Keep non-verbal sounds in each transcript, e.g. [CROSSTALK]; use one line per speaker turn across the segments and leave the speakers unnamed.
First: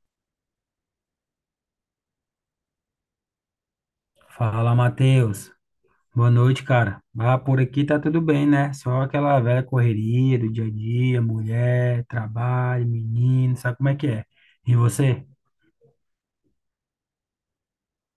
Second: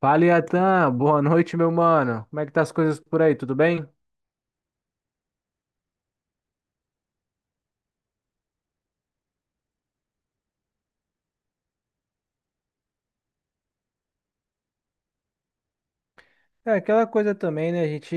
Fala, Iatan. Boa noite, meu mano. Como é que tá as coisas por aí? Tudo bem?
Fala, Matheus. Boa noite, cara. Ah, por aqui tá tudo bem, né? Só aquela velha correria do dia a dia, mulher, trabalho, menino, sabe como é que é? E você?
É, aquela coisa também, né? A gente,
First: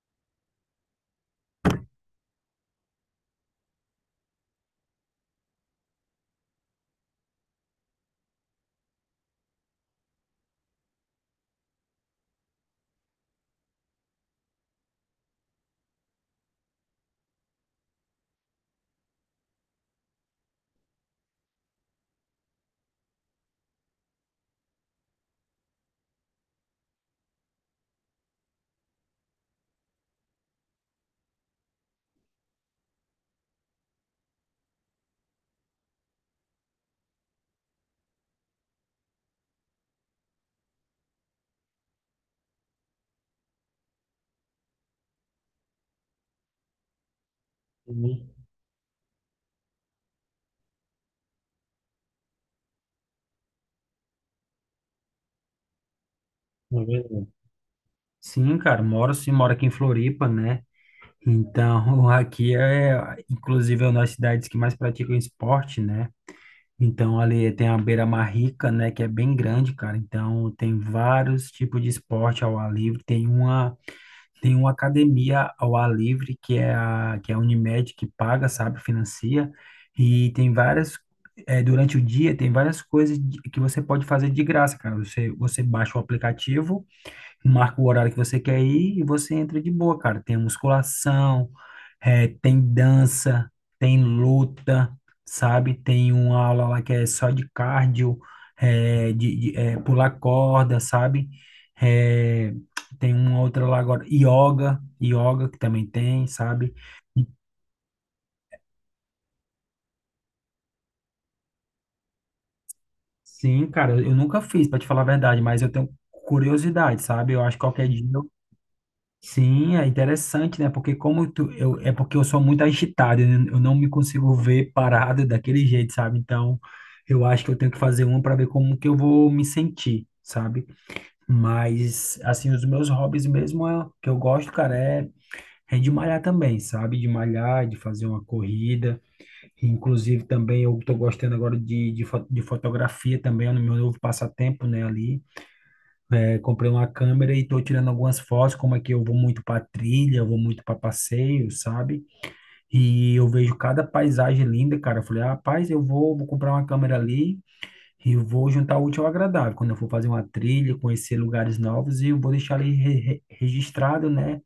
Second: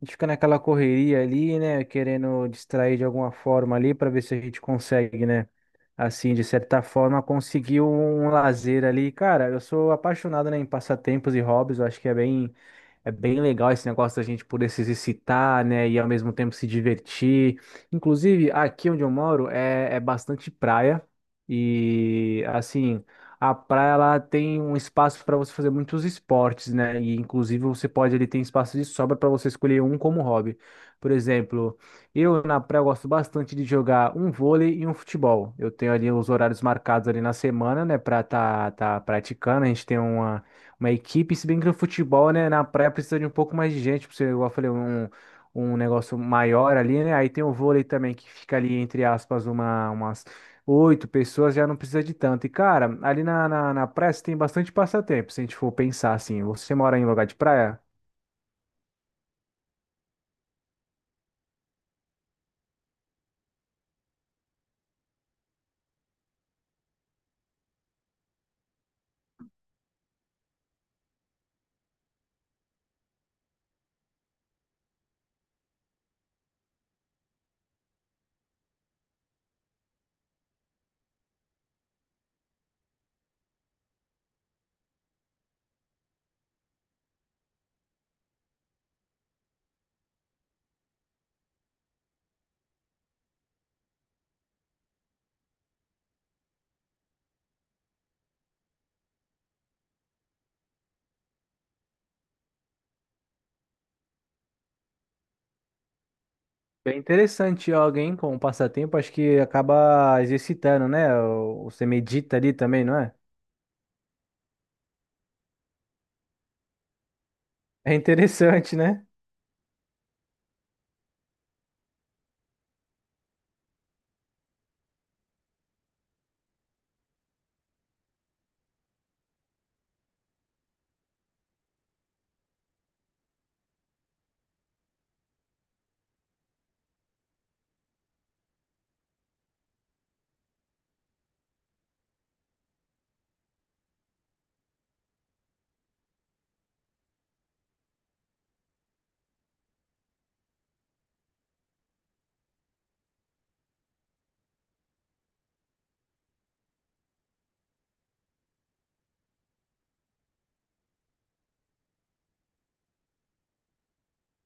a gente fica naquela correria ali, né? Querendo distrair de alguma forma ali para ver se a gente consegue, né? Assim, de certa forma, conseguir um lazer ali. Cara, eu sou apaixonado, né, em passatempos e hobbies. Eu acho que é bem legal esse negócio da gente poder se exercitar, né, e ao mesmo tempo se divertir. Inclusive, aqui onde eu moro é bastante praia e, assim, a praia ela tem um espaço para você fazer muitos esportes, né, e inclusive você pode, ele tem espaço de sobra para você escolher um como hobby. Por exemplo, eu na praia eu gosto bastante de jogar um vôlei e um futebol. Eu tenho ali os horários marcados ali na semana, né, para tá praticando. A gente tem uma equipe, se bem que no futebol, né, na praia precisa de um pouco mais de gente, pra você, igual eu falei, um negócio maior ali, né? Aí tem o vôlei também, que
Uhum,
fica ali, entre aspas, umas 8 pessoas, já não precisa de tanto. E, cara, ali na praia você tem bastante passatempo, se a gente for pensar assim. Você
é
mora em lugar
verdade.
de praia?
Sim, cara, moro sim, moro aqui em Floripa, né? Então, [LAUGHS] aqui é, inclusive, é uma das cidades que mais praticam esporte, né? Então, ali tem a beira-mar rica, né, que é bem grande, cara. Então, tem vários tipos de esporte ao ar livre. Tem uma academia ao ar livre, que é a Unimed, que paga, sabe, financia, e tem várias, durante o dia, tem várias coisas que você pode fazer de graça, cara. Você, você baixa o aplicativo, marca o horário que você quer ir e você entra de boa, cara. Tem musculação, tem dança, tem luta, sabe? Tem uma aula lá que é só de cardio, pular corda, sabe? Eh, tem uma outra lá agora, yoga que também tem, sabe?
Bem interessante alguém com passatempo, acho que acaba exercitando, né? Você medita ali também, não é?
Sim, cara, eu nunca fiz, pra te falar a verdade, mas eu tenho curiosidade, sabe? Eu acho que qualquer
É
dia.
interessante, né?
Sim, é interessante, né? Porque como tu, eu, é porque eu sou muito agitado, eu não me consigo ver parado daquele jeito, sabe? Então, eu acho que eu tenho que fazer uma para ver como que eu vou me sentir, sabe? Mas, assim, os meus hobbies mesmo é, que eu gosto, cara, é, é de malhar também, sabe? De malhar, de fazer uma corrida. Inclusive, também eu tô gostando agora de fotografia também, é no meu novo passatempo, né? Ali. Eu comprei uma câmera e estou tirando algumas fotos, como é que eu vou muito para trilha, eu vou muito para passeio, sabe? E eu vejo cada paisagem linda, cara. Eu falei, ah, rapaz, eu vou, vou comprar uma câmera ali e eu vou juntar o útil ao agradável. Quando eu for fazer uma trilha, conhecer lugares novos, e eu vou deixar ali registrado, né?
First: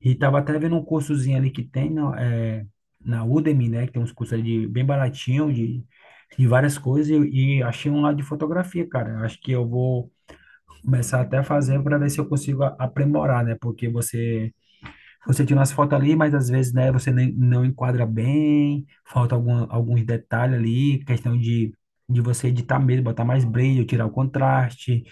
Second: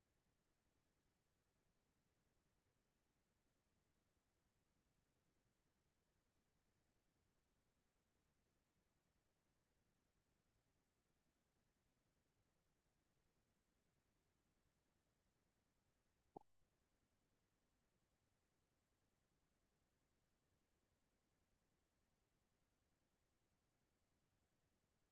E tava até vendo um cursozinho ali que tem na, é, na Udemy, né? Que tem uns cursos ali de, bem baratinho de várias coisas e achei um lá de fotografia, cara. Acho que eu vou começar até a fazer para ver se eu consigo aprimorar, né? Porque você tira umas fotos ali, mas às vezes, né, você nem, não enquadra bem, falta algum, alguns detalhes ali, questão de você editar mesmo, botar mais brilho, tirar o contraste,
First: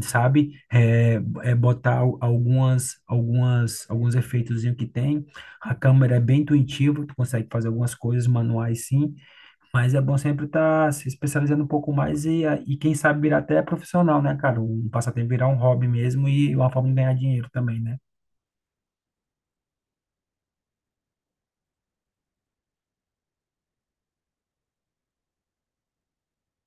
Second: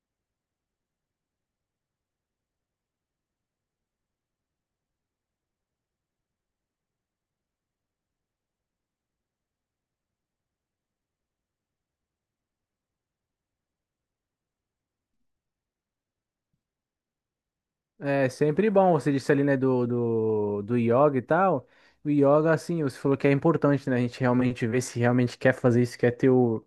sabe? É, é botar algumas alguns efeitos que tem. A câmera é bem intuitiva, tu consegue fazer algumas coisas manuais sim, mas é bom sempre estar se especializando um pouco mais e quem sabe virar até profissional, né, cara? Um passatempo virar um hobby mesmo e uma forma de ganhar dinheiro também, né?
É sempre bom, você disse ali, né, do yoga e tal. O yoga, assim, você falou que é importante, né? A gente realmente ver se realmente quer fazer isso, quer ter o,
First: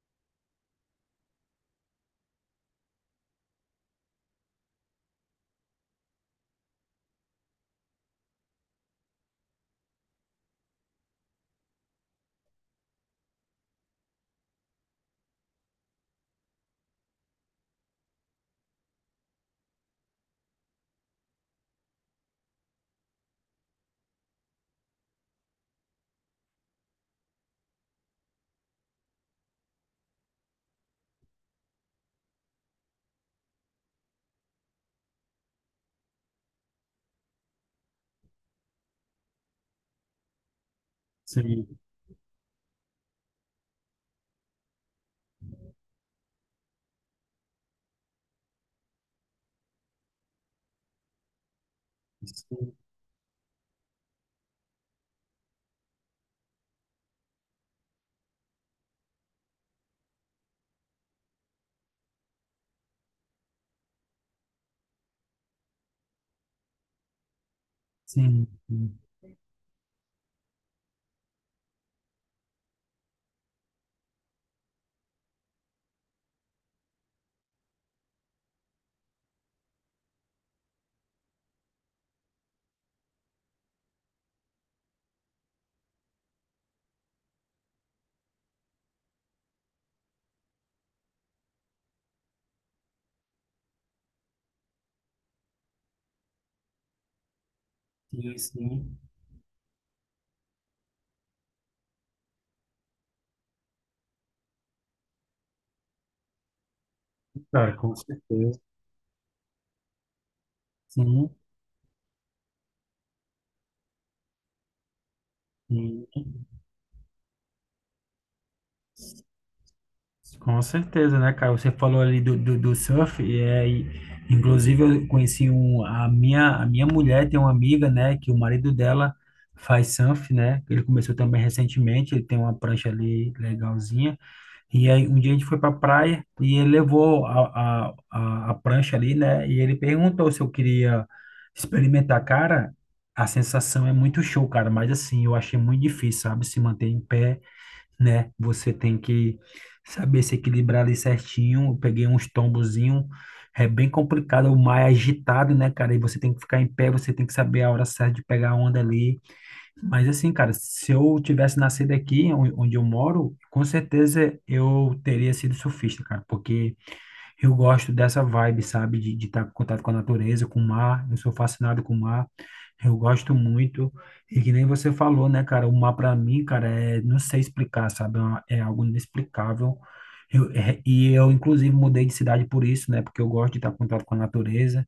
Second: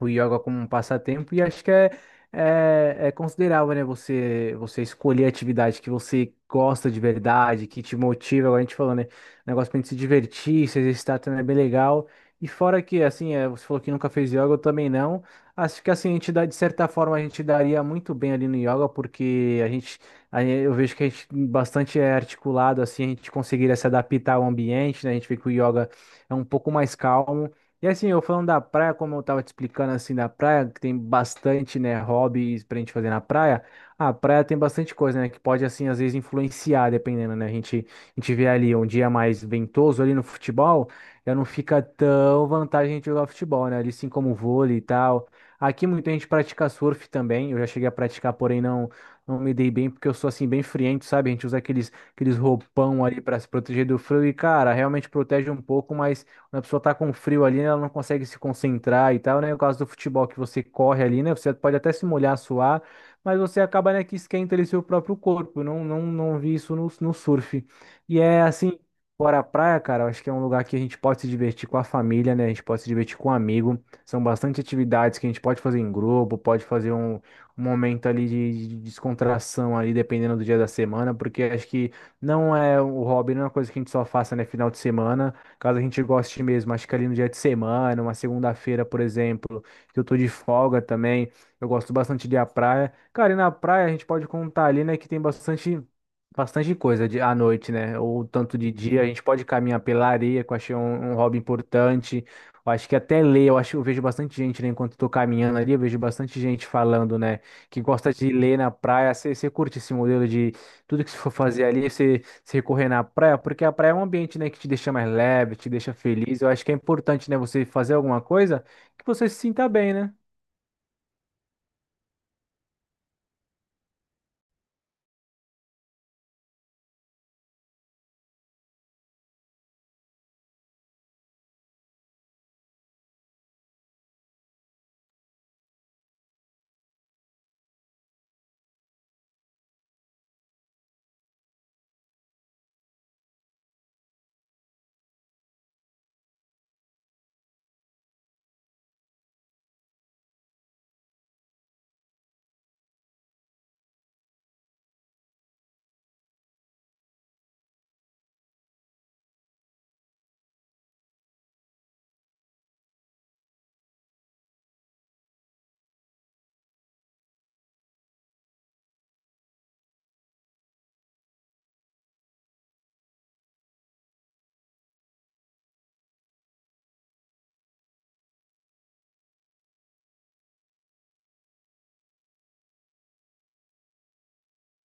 o yoga como um passatempo e acho que é considerável, né? Você escolher a atividade que você gosta de verdade, que te motiva, agora a gente falou, né? Um negócio pra gente se divertir, se exercitar também é bem legal. E fora que, assim, é, você falou que nunca fez yoga, eu também não. Acho que, assim, a gente dá, de certa forma, a gente daria muito bem ali no yoga, porque eu vejo que a gente bastante é articulado, assim, a gente conseguiria se adaptar ao ambiente, né? A gente vê que o yoga é um pouco mais calmo, e assim, eu falando da praia, como eu tava te explicando assim da praia, que tem bastante, né, hobbies pra gente fazer na praia. A praia tem bastante coisa, né, que pode assim às vezes influenciar, dependendo, né? A gente vê ali um dia mais ventoso ali no futebol, já não
Sim,
fica tão vantagem a gente jogar futebol, né? Ali sim como vôlei e tal. Aqui muita gente pratica surf também. Eu já cheguei a praticar, porém não me dei bem porque eu sou assim bem friento, sabe? A gente usa aqueles
sim.
roupão ali pra se proteger do frio e cara, realmente protege um pouco, mas quando a pessoa tá com frio ali, ela não consegue se concentrar e tal, né? No caso do futebol que você corre ali, né? Você pode até se molhar, suar, mas você acaba, né, que esquenta ali seu próprio corpo. Eu não vi isso no surf. E é
Sim,
assim,
sim,
fora a praia, cara, eu acho que é um lugar que a gente pode se divertir com a família, né? A gente pode se divertir com um amigo. São bastante atividades que a gente pode fazer em grupo, pode fazer um momento ali de descontração ali, dependendo do dia da semana, porque acho que não é o hobby, não é uma coisa que a gente só faça, né, final de semana. Caso a gente goste mesmo, acho que ali no dia de semana, uma segunda-feira, por exemplo, que eu tô de folga também, eu gosto bastante de ir à praia. Cara, e na praia a gente pode contar ali, né, que tem bastante coisa de, à noite, né? Ou tanto de
sim,
dia, a gente pode caminhar pela areia, que eu achei um hobby importante. Eu acho que até ler, eu acho, eu vejo bastante gente, né, enquanto eu tô caminhando ali, eu vejo bastante gente falando, né,
cara,
que
com
gosta de ler
certeza.
na praia. Você curte esse modelo de tudo que você
Sim.
for fazer ali, você se correr na praia, porque a praia é um ambiente, né, que te deixa mais leve, te deixa
Sim.
feliz. Eu acho que é importante, né, você fazer alguma coisa que você se sinta bem, né?
Com certeza, né, cara? Você falou ali do surf, e, é, e inclusive eu conheci um, a minha mulher tem uma amiga, né, que o marido dela faz surf, né? Ele começou também recentemente, ele tem uma prancha ali legalzinha. E aí, um dia a gente foi para praia e ele levou a prancha ali, né? E ele perguntou se eu queria experimentar. Cara, a sensação é muito show, cara, mas assim, eu achei muito difícil, sabe? Se manter em pé, né? Você tem que saber se equilibrar ali certinho. Eu peguei uns tombozinhos, é bem complicado, o mar é agitado, né, cara? E você tem que ficar em pé, você tem que saber a hora certa de pegar a onda ali. Mas assim, cara, se eu tivesse nascido aqui, onde eu moro, com certeza eu teria sido surfista, cara, porque eu gosto dessa vibe, sabe, de estar em contato com a natureza, com o mar. Eu sou fascinado com o mar, eu gosto muito. E que nem você falou, né, cara, o mar pra mim, cara, é, não sei explicar, sabe, é algo inexplicável. E eu, inclusive, mudei de cidade por isso, né, porque eu gosto de estar em contato com a natureza,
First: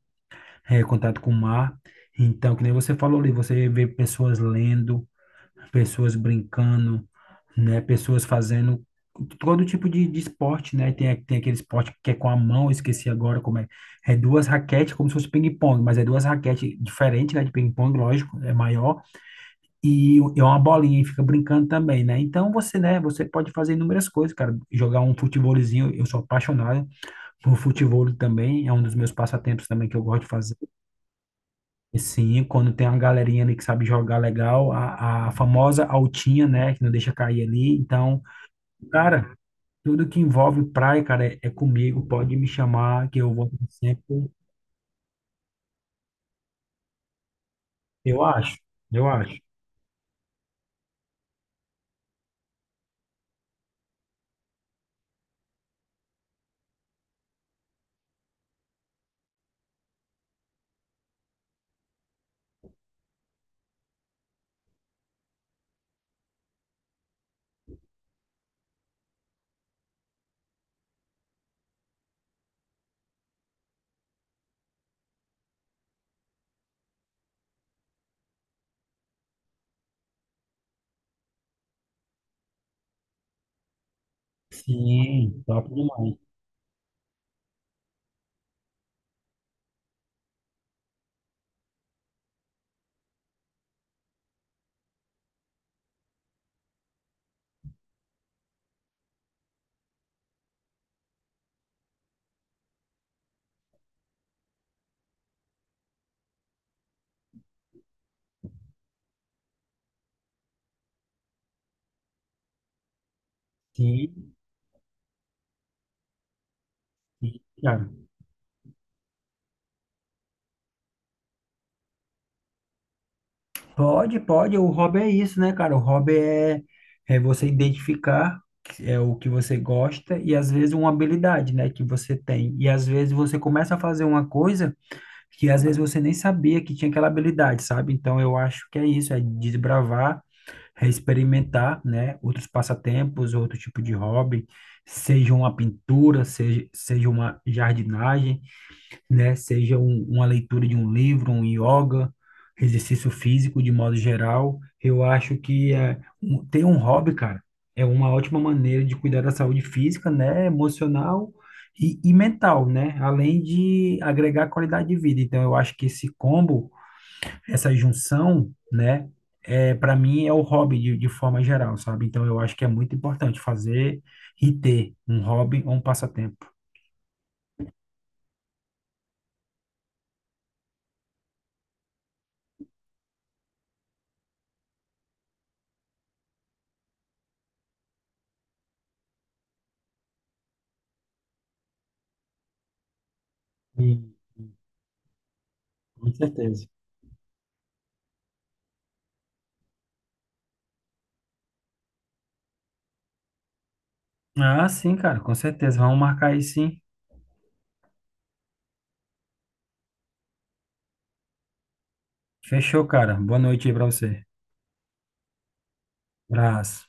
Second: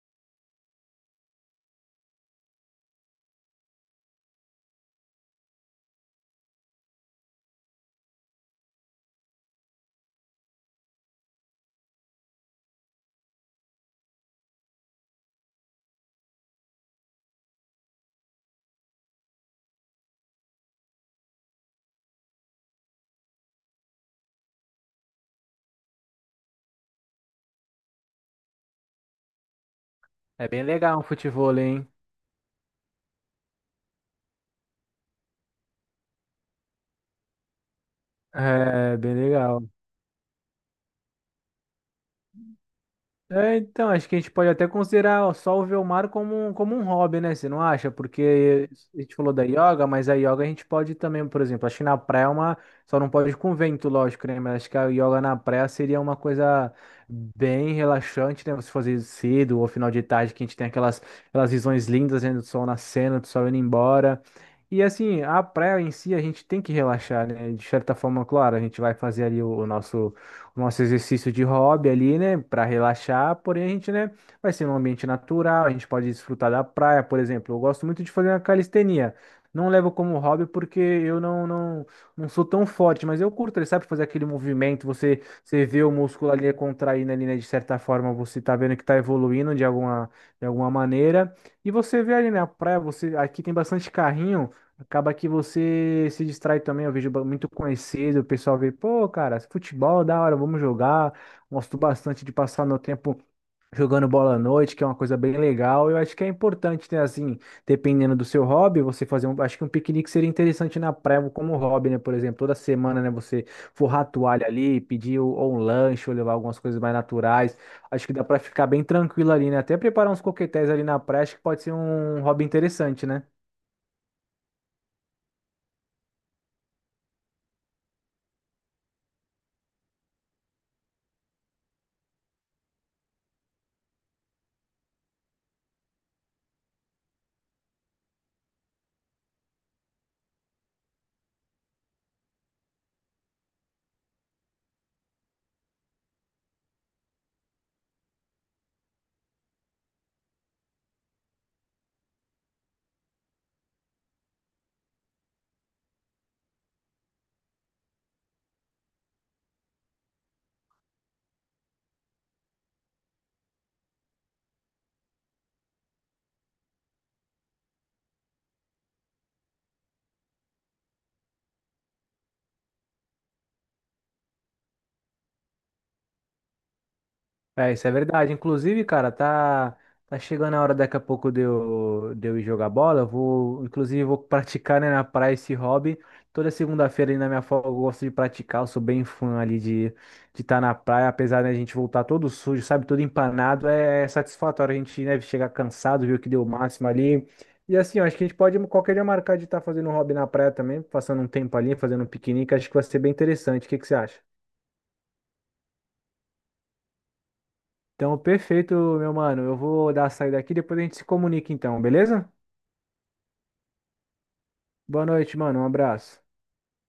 é, contato com o mar. Então, que nem você falou ali, você vê pessoas lendo, pessoas brincando, né? Pessoas fazendo todo tipo de esporte, né? Tem, tem aquele esporte que é com a mão, eu esqueci agora como é. É duas raquetes, como se fosse ping-pong, mas é duas raquetes diferentes, né? De ping-pong, lógico, é maior. E é uma bolinha e fica brincando também, né? Então você, né? Você pode fazer inúmeras coisas, cara. Jogar um futebolzinho, eu sou apaixonado por futebol também, é um dos meus passatempos também que eu gosto de
É
fazer.
bem legal um futevôlei, hein?
E sim, quando tem uma galerinha ali que sabe jogar legal, a famosa altinha, né, que não deixa cair ali. Então,
É, bem
cara,
legal.
tudo que envolve praia, cara, é, é comigo. Pode me chamar que eu vou
É, então, acho que a
sempre.
gente pode até considerar só o Velmar como, como um hobby, né? Você não acha?
Eu acho,
Porque a
eu
gente falou
acho.
da yoga, mas a yoga a gente pode também, por exemplo, acho que na praia é uma. Só não pode com vento, lógico, né? Mas acho que a yoga na praia seria uma coisa bem relaxante, né? Você fazer cedo ou final de tarde, que a gente tem aquelas visões lindas, né? Do sol nascendo, do sol indo embora. E assim, a praia em si a gente tem que relaxar, né? De certa forma, claro, a gente vai fazer ali o nosso exercício de hobby ali, né, para relaxar, porém a gente, né, vai ser num ambiente natural, a gente pode desfrutar da praia, por exemplo. Eu gosto muito de fazer uma calistenia. Não levo como hobby porque eu não sou tão forte, mas eu curto, ele sabe fazer aquele movimento, você,
Sim,
você
top
vê o
demais.
músculo ali contraindo ali, né, de certa forma, você tá vendo que tá evoluindo de alguma maneira. E você vê ali na praia, você aqui tem bastante carrinho. Acaba que você se distrai também. Eu vejo muito conhecido, o pessoal vê, pô, cara, futebol, da hora, vamos jogar. Gosto bastante de passar meu tempo jogando bola à noite, que é uma coisa bem legal. Eu acho que é importante, né, assim, dependendo do seu hobby, você fazer um. Acho que um piquenique seria interessante na praia como hobby, né? Por exemplo, toda semana, né, você forrar a
Sim,
toalha ali, pedir ou um lanche, ou levar algumas coisas mais
sim,
naturais.
cara.
Acho que dá pra ficar bem tranquilo ali, né? Até preparar uns coquetéis ali na praia, acho que pode ser um hobby interessante, né?
Pode, pode. O hobby é isso, né, cara? O hobby é, é você identificar que é o que você gosta e às vezes uma habilidade, né, que você tem. E às vezes você começa a fazer uma coisa que às vezes você nem sabia que tinha aquela habilidade, sabe? Então eu acho que é isso, é desbravar, é experimentar, né? Outros passatempos, outro tipo de hobby, seja uma pintura, seja, seja uma jardinagem, né? Seja um, uma leitura de um livro, um yoga, exercício físico de modo geral. Eu acho que é, ter um hobby, cara, é uma ótima maneira de cuidar da saúde física, né? Emocional e mental, né? Além de agregar qualidade de vida. Então, eu acho que esse combo, essa junção, né? É, para mim é o hobby de forma geral, sabe? Então eu acho que é muito importante fazer e ter um hobby ou um passatempo.
É, isso é verdade. Inclusive, cara, tá chegando a hora daqui a pouco de eu ir jogar bola. Eu vou, inclusive, vou [LAUGHS] praticar, né, na praia esse hobby. Toda segunda-feira ali na minha folga eu gosto de praticar. Eu sou bem fã ali de estar na praia, apesar da gente voltar todo sujo, sabe, todo empanado. É
Hum.
satisfatório a gente, né, chegar cansado,
Com
ver o que deu o
certeza.
máximo ali. E assim, eu acho que a gente pode qualquer dia marcar de estar fazendo um hobby na praia também, passando um tempo ali, fazendo um piquenique. Acho que vai ser bem interessante. O que que você acha?
Ah, sim, cara, com certeza. Vamos marcar aí sim.
Então, perfeito, meu mano. Eu vou dar a saída aqui, depois a gente se comunica então, beleza?
Fechou, cara. Boa noite aí pra você.
Boa noite, mano. Um abraço.
Abraço.